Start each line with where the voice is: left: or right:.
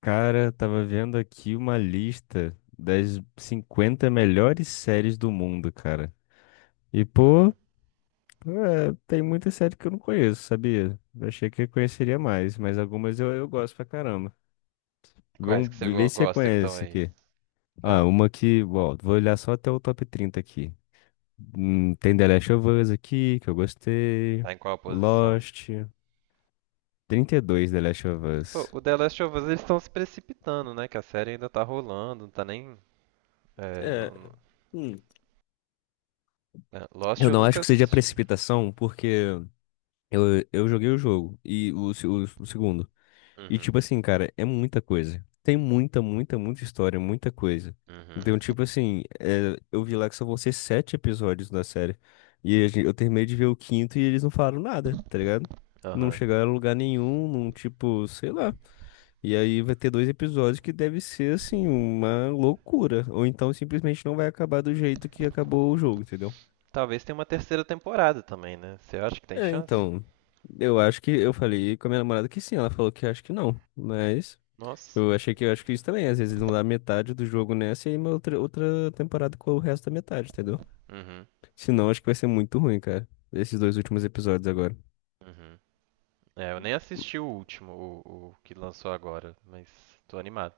left: Cara, tava vendo aqui uma lista das 50 melhores séries do mundo, cara. E, pô,
right: Hum.
left: é, tem muita série que eu não conheço, sabia? Eu achei que eu conheceria mais, mas algumas eu gosto pra caramba.
right: Quais
left: Vamos
right: que
left: ver se você
right: gosta que estão
left: conhece
right: aí?
left: aqui. Ah,
right: Fala.
left: uma que, ó, vou olhar só até o top 30 aqui. Tem The Last of Us aqui, que eu gostei.
right: Tá em qual posição?
left: Lost. 32 The Last of
right: Pô,
left: Us.
right: o The Last of Us eles estão se precipitando, né? Que a série ainda tá rolando, não tá nem. É,
left: É,
right: não- não-
left: hum,
right: É, Lost
left: eu
right: eu
left: não
right: nunca
left: acho que seja
right: assisti.
left: precipitação, porque. Eu joguei o jogo e o, se- o segundo. E
right: Uhum.
left: tipo assim, cara, é muita coisa. Tem muita, muita, muita história, muita coisa. Então,
right: Uhum.
left: tipo assim, é, eu vi lá que só vão ser sete episódios da série. E eu terminei de ver o quinto e eles não falaram nada, tá ligado? Não
right: Aham.
left: chegaram a lugar nenhum, não, tipo, sei lá. E aí vai ter dois episódios que deve ser, assim, uma loucura. Ou então simplesmente não vai acabar do jeito que acabou o jogo, entendeu?
right: Talvez tenha uma terceira temporada também, né? Você acha que tem
left: É,
right: chance?
left: então, eu acho que eu falei com a minha namorada que sim, ela falou que acho que não, mas
right: Nossa.
left: eu achei que eu acho que isso também, às vezes eles vão dar metade do jogo nessa e aí uma outra temporada com o resto da metade, entendeu?
right: Uhum.
left: Senão acho que vai ser muito ruim, cara, esses dois últimos episódios agora.
right: Uhum. É, eu nem assisti o último, o que lançou agora, mas tô animado.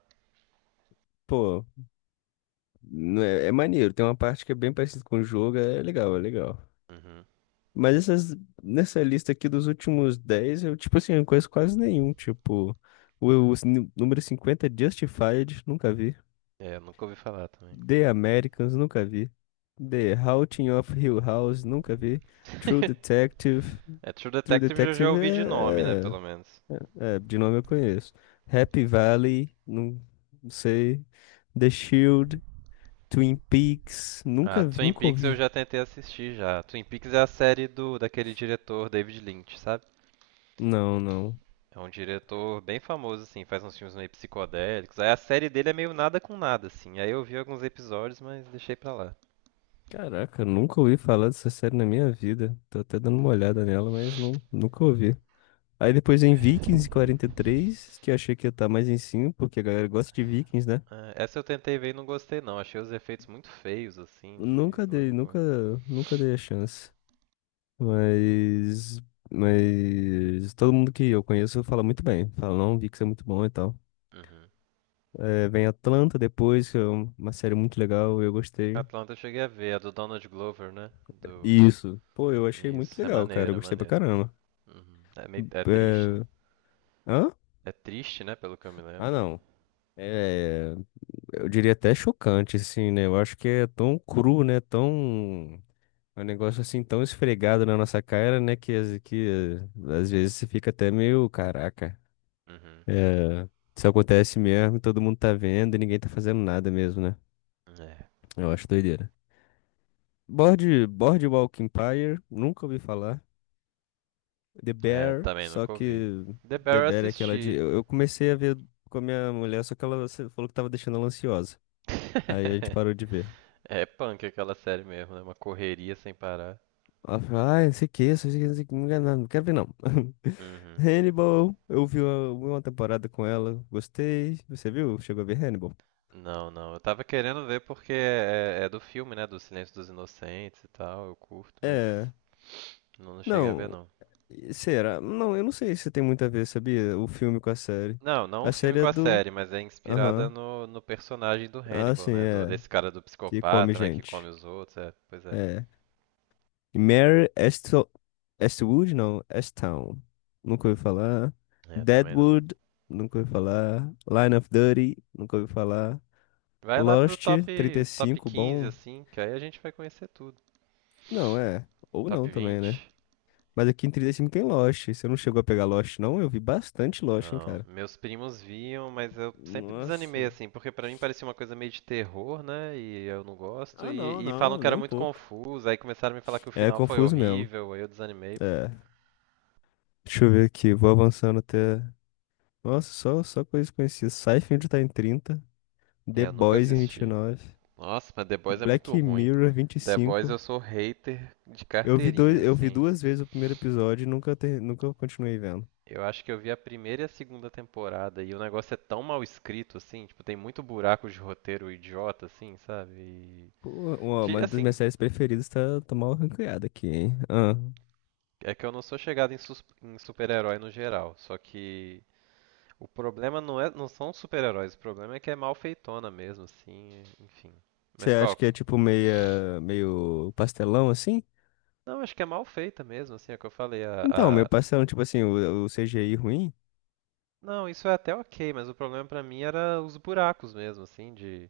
left: Pô, não é, é maneiro, tem uma parte que é bem parecida com o jogo, é legal, é legal.
right: Uhum.
left: Mas essas, nessa lista aqui dos últimos 10, eu, tipo assim, eu não conheço quase nenhum, tipo, o número 50, Justified, nunca vi.
right: É, eu nunca ouvi falar também.
left: The Americans, nunca vi. The Haunting of Hill House, nunca vi. True Detective.
right: É, True
left: True
right: Detective eu já
left: Detective
right: ouvi de nome, né?
left: é,
right: Pelo menos.
left: é, de nome eu conheço. Happy Valley, não, não sei. The Shield, Twin Peaks,
right: Ah,
left: nunca vi,
right: Twin
left: nunca
right: Peaks eu
left: ouvi.
right: já tentei assistir já. Twin Peaks é a série do daquele diretor David Lynch, sabe?
left: Não, não.
right: É um diretor bem famoso assim, faz uns filmes meio psicodélicos. Aí a série dele é meio nada com nada assim. Aí eu vi alguns episódios, mas deixei pra lá.
left: Caraca, nunca ouvi falar dessa série na minha vida. Tô até dando uma olhada nela, mas não, nunca ouvi. Aí depois em Vikings 43, que eu achei que ia estar mais em cima, porque a galera gosta de Vikings, né?
right: Ah, essa eu tentei ver e não gostei não. Achei os efeitos muito feios assim de
left: Nunca
right: logo
left: dei,
right: no
left: nunca,
right: começo.
left: nunca dei a chance. Mas, mas todo mundo que eu conheço fala muito bem. Fala, não, Vix é muito bom e tal.
right: Uhum.
left: É, vem Atlanta depois, que é uma série muito legal, eu gostei.
right: Atlanta eu cheguei a ver, a do Donald Glover, né? Do
left: E isso. Pô, eu achei muito
right: Isso, é
left: legal, cara.
right: maneiro,
left: Eu
right: é
left: gostei pra
right: maneiro.
left: caramba.
right: Uhum. É meio triste, né?
left: É... Hã?
right: É triste, né, pelo que eu me
left: Ah,
right: lembro.
left: não. É, eu diria até chocante, assim, né? Eu acho que é tão cru, né? Tão. É um negócio assim tão esfregado na nossa cara, né? Que, que às vezes você fica até meio, caraca.
right: Uhum.
left: É, isso acontece mesmo, todo mundo tá vendo e ninguém tá fazendo nada mesmo, né?
right: É,
left: Eu acho doideira. Boardwalk Empire, nunca ouvi falar. The
right: é,
left: Bear,
right: também
left: só
right: nunca ouvi.
left: que
right: The Bear
left: The
right: eu
left: Bear é aquela de.
right: assisti.
left: Eu comecei a ver com a minha mulher, só que ela se- falou que tava deixando ela ansiosa. Aí a gente parou de ver.
right: É punk aquela série mesmo, né? Uma correria sem parar.
left: Ela falou, ai, não sei o que, não sei o que, não sei o que, não quero não, não quero ver não.
right: Uhum.
left: Hannibal, eu vi uma temporada com ela, gostei. Você viu? Chegou a ver Hannibal?
right: Não, não. Eu tava querendo ver porque é do filme, né? Do Silêncio dos Inocentes e tal. Eu curto, mas
left: É.
right: não, não cheguei a ver,
left: Não.
right: não.
left: E Será? Não, eu não sei se tem muito a ver, sabia? O filme com a série.
right: Não, não um
left: A
right: filme
left: série
right: com
left: é
right: a
left: do.
right: série, mas é inspirada
left: Aham.
right: no personagem do
left: Ah,
right: Hannibal,
left: sim,
right: né? Do,
left: é.
right: desse cara do
left: Que come
right: psicopata, né? Que come
left: gente.
right: os outros. É, pois é.
left: É. Mare Esto... Eastwood, não. Easttown. Nunca ouvi falar.
right: É, também não.
left: Deadwood, nunca ouvi falar. Line of Duty, nunca ouvi falar.
right: Vai lá pro
left: Lost trinta e
right: top, top
left: cinco
right: 15
left: bom.
right: assim, que aí a gente vai conhecer tudo.
left: Não, é. Ou
right: Top
left: não também, né?
right: 20?
left: Mas aqui em 35 tem Lost. Você não chegou a pegar Lost, não? Eu vi bastante Lost, hein,
right: Não.
left: cara.
right: Meus primos viam, mas eu sempre desanimei,
left: Nossa.
right: assim, porque pra mim parecia uma coisa meio de terror, né? E eu não gosto.
left: Ah, não,
right: E falam
left: não,
right: que
left: nem
right: era
left: um
right: muito
left: pouco.
right: confuso. Aí começaram a me falar que o
left: É
right: final foi
left: confuso mesmo.
right: horrível. Aí eu desanimei.
left: É. Deixa eu ver aqui, vou avançando até. Nossa, só, só coisas conhecidas. Seinfeld tá em 30,
right: É,
left: The
right: eu nunca
left: Boys em vinte e
right: assisti.
left: nove,
right: Nossa, mas The Boys é muito
left: Black
right: ruim.
left: Mirror vinte e
right: The Boys
left: cinco.
right: eu sou hater de carteirinha,
left: Eu vi
right: assim.
left: duas vezes o primeiro episódio e nunca continuei vendo.
right: Eu acho que eu vi a primeira e a segunda temporada e o negócio é tão mal escrito, assim, tipo, tem muito buraco de roteiro idiota, assim, sabe? E,
left: Pô,
right: que,
left: uma das
right: assim,
left: minhas séries preferidas tá, tá mal ranqueada aqui, hein? Ah,
right: é que eu não sou chegado em, em super-herói no geral, só que o problema não é, não são os super-heróis, o problema é que é mal feitona mesmo, assim, enfim.
left: você
right: Mas qual
left: acha que é
right: que...
left: tipo meio pastelão assim?
right: Não, acho que é mal feita mesmo, assim, é o que eu falei,
left: Então, meio pastelão, tipo assim, o CGI ruim?
right: não, isso é até ok, mas o problema pra mim era os buracos mesmo, assim, de...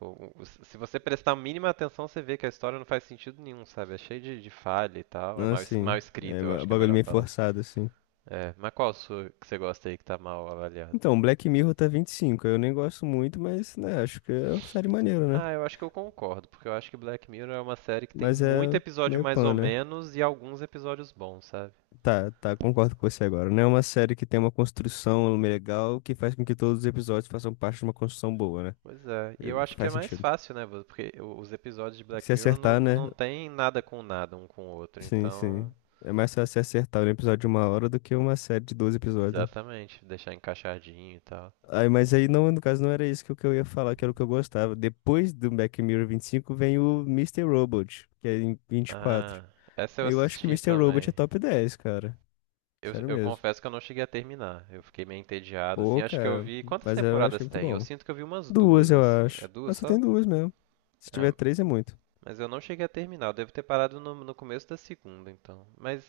right: se você prestar a mínima atenção, você vê que a história não faz sentido nenhum, sabe? É cheio de falha e tal, é
left: Ah,
right: mal, mal
left: sim. É
right: escrito, eu acho que é a
left: bagulho
right: melhor
left: meio
right: palavra.
left: forçado assim.
right: É, mas qual a sua que você gosta aí que tá mal avaliada?
left: Então, Black Mirror tá 25. Eu nem gosto muito, mas, né, acho que é uma série maneira, né?
right: Ah, eu acho que eu concordo, porque eu acho que Black Mirror é uma série que tem
left: Mas
right: muito
left: é
right: episódio
left: meio
right: mais
left: pan,
right: ou
left: né?
right: menos e alguns episódios bons, sabe?
left: Tá, concordo com você agora. Não é uma série que tem uma construção legal que faz com que todos os episódios façam parte de uma construção boa, né?
right: Pois é, e eu acho que é
left: Faz
right: mais
left: sentido.
right: fácil, né? Porque os episódios de Black
left: Se
right: Mirror não,
left: acertar, né?
right: não tem nada com nada um com o outro,
left: Sim,
right: então.
left: sim. É mais fácil se acertar um episódio de uma hora do que uma série de 12 episódios, né?
right: Exatamente, deixar encaixadinho e tal.
left: Aí, mas aí, não, no caso, não era isso que eu ia falar, que era o que eu gostava. Depois do Black Mirror 25 vem o Mister Robot, que é em 24.
right: Ah, essa eu
left: Eu acho que
right: assisti
left: Mister Robot é
right: também.
left: top dez, cara.
right: Eu,
left: Sério
right: eu
left: mesmo.
right: confesso que eu não cheguei a terminar, eu fiquei meio entediado, assim.
left: Pô,
right: Acho que eu
left: cara,
right: vi. Quantas
left: mas eu achei
right: temporadas
left: muito
right: tem? Eu
left: bom.
right: sinto que eu vi umas
left: Duas,
right: duas,
left: eu
right: assim. É
left: acho. Ah,
right: duas
left: só tem
right: só?
left: duas mesmo. Se
right: Ah,
left: tiver três, é muito.
right: mas eu não cheguei a terminar. Eu devo ter parado no, no começo da segunda, então. Mas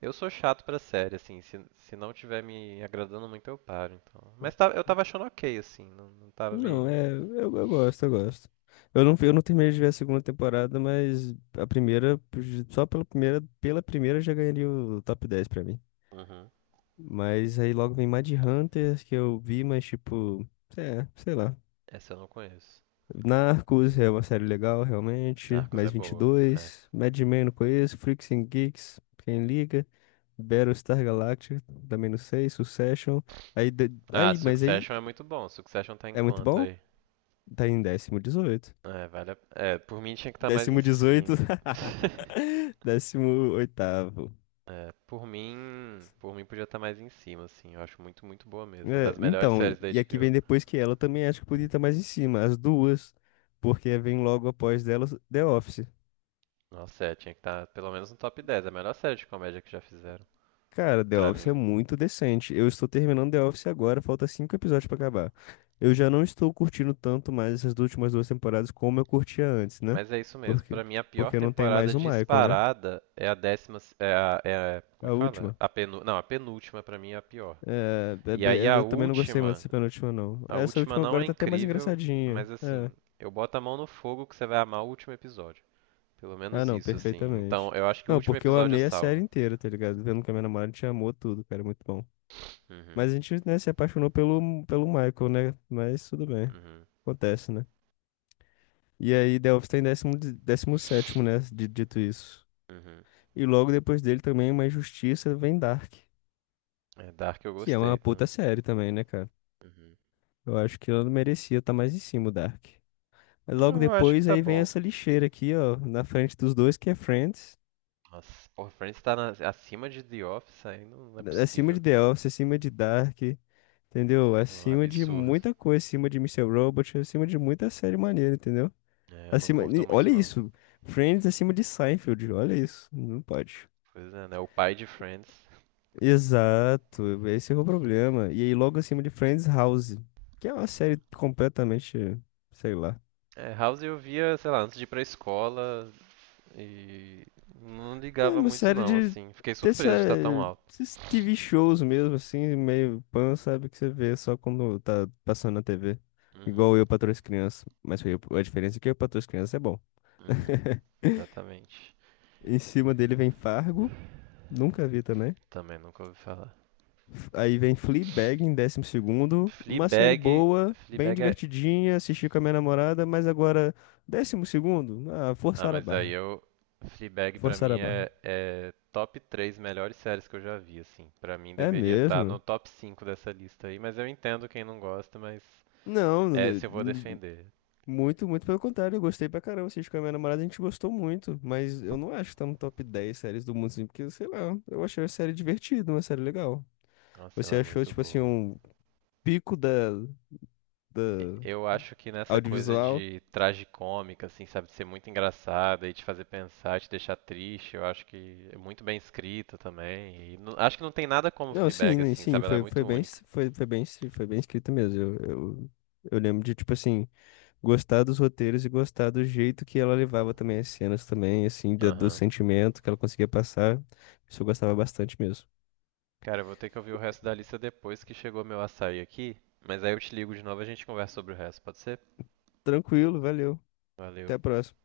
right: eu sou chato pra série, assim. Se não tiver me agradando muito, eu paro, então. Mas eu tava achando ok, assim. Não, não tava me.
left: Não, é. Eu gosto, eu gosto. Eu não terminei de ver a segunda temporada, mas a primeira, só pela primeira já ganharia o top 10 pra mim.
right: Uhum.
left: Mas aí logo vem Hunter que eu vi, mas tipo, é, sei lá.
right: Essa eu não conheço.
left: Narcos é uma série legal, realmente.
right: Narcos é
left: Mais vinte e
right: boa. É.
left: dois. Mad Men não conheço. Freaks and Geeks, quem liga? Battlestar Galactica, também não sei. Succession. Aí, de-
right: Ah,
left: aí, mas aí
right: Succession é muito bom. Succession tá em
left: é muito
right: quanto
left: bom?
right: aí?
left: Tá em décimo 18.
right: É, vale a... É, por mim tinha que estar mais em
left: Décimo 18.
right: cima.
left: Décimo oitavo.
right: É, por mim. Por mim podia estar mais em cima, assim. Eu acho muito, muito boa mesmo. É
left: É,
right: das melhores
left: então,
right: séries da
left: e aqui vem
right: HBO.
left: depois que ela também acho que podia estar mais em cima. As duas. Porque vem logo após delas The Office.
right: Nossa, é, tinha que estar pelo menos no top 10. É a melhor série de comédia que já fizeram,
left: Cara, The
right: pra
left: Office é
right: mim.
left: muito decente. Eu estou terminando The Office agora, falta cinco episódios pra acabar. Eu já não estou curtindo tanto mais essas últimas duas temporadas como eu curtia antes, né?
right: Mas é isso
left: Por
right: mesmo.
left: quê?
right: Pra mim, a pior
left: Porque não tem
right: temporada
left: mais o Michael, né?
right: disparada é a décima. Como é
left: A
right: que fala?
left: última.
right: Não, a penúltima pra mim é a pior.
left: É,
right: E aí a
left: eu também não gostei muito
right: última.
left: dessa penúltima, não.
right: A
left: Essa
right: última
left: última
right: não
left: agora
right: é
left: tá até mais
right: incrível,
left: engraçadinha.
right: mas
left: É.
right: assim, eu boto a mão no fogo que você vai amar o último episódio. Pelo
left: Ah,
right: menos
left: não,
right: isso, assim. Então,
left: perfeitamente.
right: eu acho que o
left: Não,
right: último
left: porque eu
right: episódio
left: amei a série
right: salva.
left: inteira, tá ligado? Vendo que a minha namorada te amou tudo, cara, é muito bom.
right: Uhum,
left: Mas a gente, né, se apaixonou pelo Michael, né? Mas tudo bem,
right: uhum,
left: acontece, né? E aí Delphi está em décimo sétimo, né? Dito isso.
right: uhum.
left: E logo depois dele também uma injustiça vem Dark,
right: É, Dark eu
left: que é uma
right: gostei
left: puta
right: também.
left: série também, né, cara?
right: Uhum.
left: Eu acho que ela não merecia estar mais em cima, o Dark.
right: Ah,
left: Logo
right: eu acho que
left: depois
right: tá
left: aí vem
right: bom.
left: essa lixeira aqui, ó, na frente dos dois, que é Friends.
right: Nossa, porra, Friends acima de The Office aí não, não é
left: Acima de
right: possível.
left: The Office, acima de Dark, entendeu?
right: Não, é um
left: Acima de
right: absurdo.
left: muita coisa, acima de Mister Robot, acima de muita série maneira, entendeu?
right: É, eu não
left: Acima,
right: curto
left: e olha
right: muito não.
left: isso, Friends acima de Seinfeld, olha isso, não pode.
right: Pois é, né? O pai de Friends.
left: Exato, esse é o problema. E aí, logo acima de Friends House, que é uma série completamente, sei lá.
right: É, House eu via, sei lá, antes de ir pra escola e não
left: É
right: ligava
left: uma
right: muito
left: série
right: não,
left: de
right: assim. Fiquei
left: dessa,
right: surpreso de estar tão alto.
left: esses TV shows mesmo, assim, meio pan, sabe? Que você vê só quando tá passando na TV.
right: Uhum,
left: Igual eu patroa e as crianças. Mas foi a diferença é que eu patroa e as crianças é bom.
right: uhum. Exatamente.
left: Em cima dele vem Fargo, nunca vi também.
right: Também nunca ouvi falar.
left: Aí vem Fleabag em décimo segundo. Uma série
right: Fleabag,
left: boa, bem
right: Fleabag é
left: divertidinha, assisti com a minha namorada, mas agora, décimo segundo? Ah,
right: Ah,
left: forçar a
right: mas aí
left: barra.
right: eu. Fleabag pra
left: Forçar
right: mim
left: a barra.
right: é, é top 3 melhores séries que eu já vi, assim. Pra mim
left: É
right: deveria estar no
left: mesmo?
right: top 5 dessa lista aí, mas eu entendo quem não gosta, mas
left: Não,
right: é se eu vou defender.
left: muito, muito pelo contrário. Eu gostei pra caramba. Assisti com a minha namorada, a gente gostou muito. Mas eu não acho que tá no top 10 séries do mundo, assim, porque, sei lá, eu achei a série divertida, uma série legal.
right: Nossa,
left: Você
right: ela é
left: achou,
right: muito
left: tipo assim,
right: boa.
left: um pico da
right: Eu acho que nessa coisa
left: audiovisual?
right: de tragicômica, assim, sabe, de ser muito engraçada e te fazer pensar, te deixar triste, eu acho que é muito bem escrita também. Acho que não tem nada como
left: Não, sim,
right: Fleabag,
left: né,
right: assim,
left: sim,
right: sabe, ela é muito única.
left: foi bem escrito mesmo. Eu lembro de, tipo assim, gostar dos roteiros e gostar do jeito que ela levava também as cenas também, assim, do
right: Aham.
left: sentimento que ela conseguia passar. Isso eu gostava bastante mesmo.
right: Cara, eu vou ter que ouvir o resto da lista depois que chegou meu açaí aqui, mas aí eu te ligo de novo e a gente conversa sobre o resto, pode ser?
left: Tranquilo, valeu. Até
right: Valeu.
left: a próxima.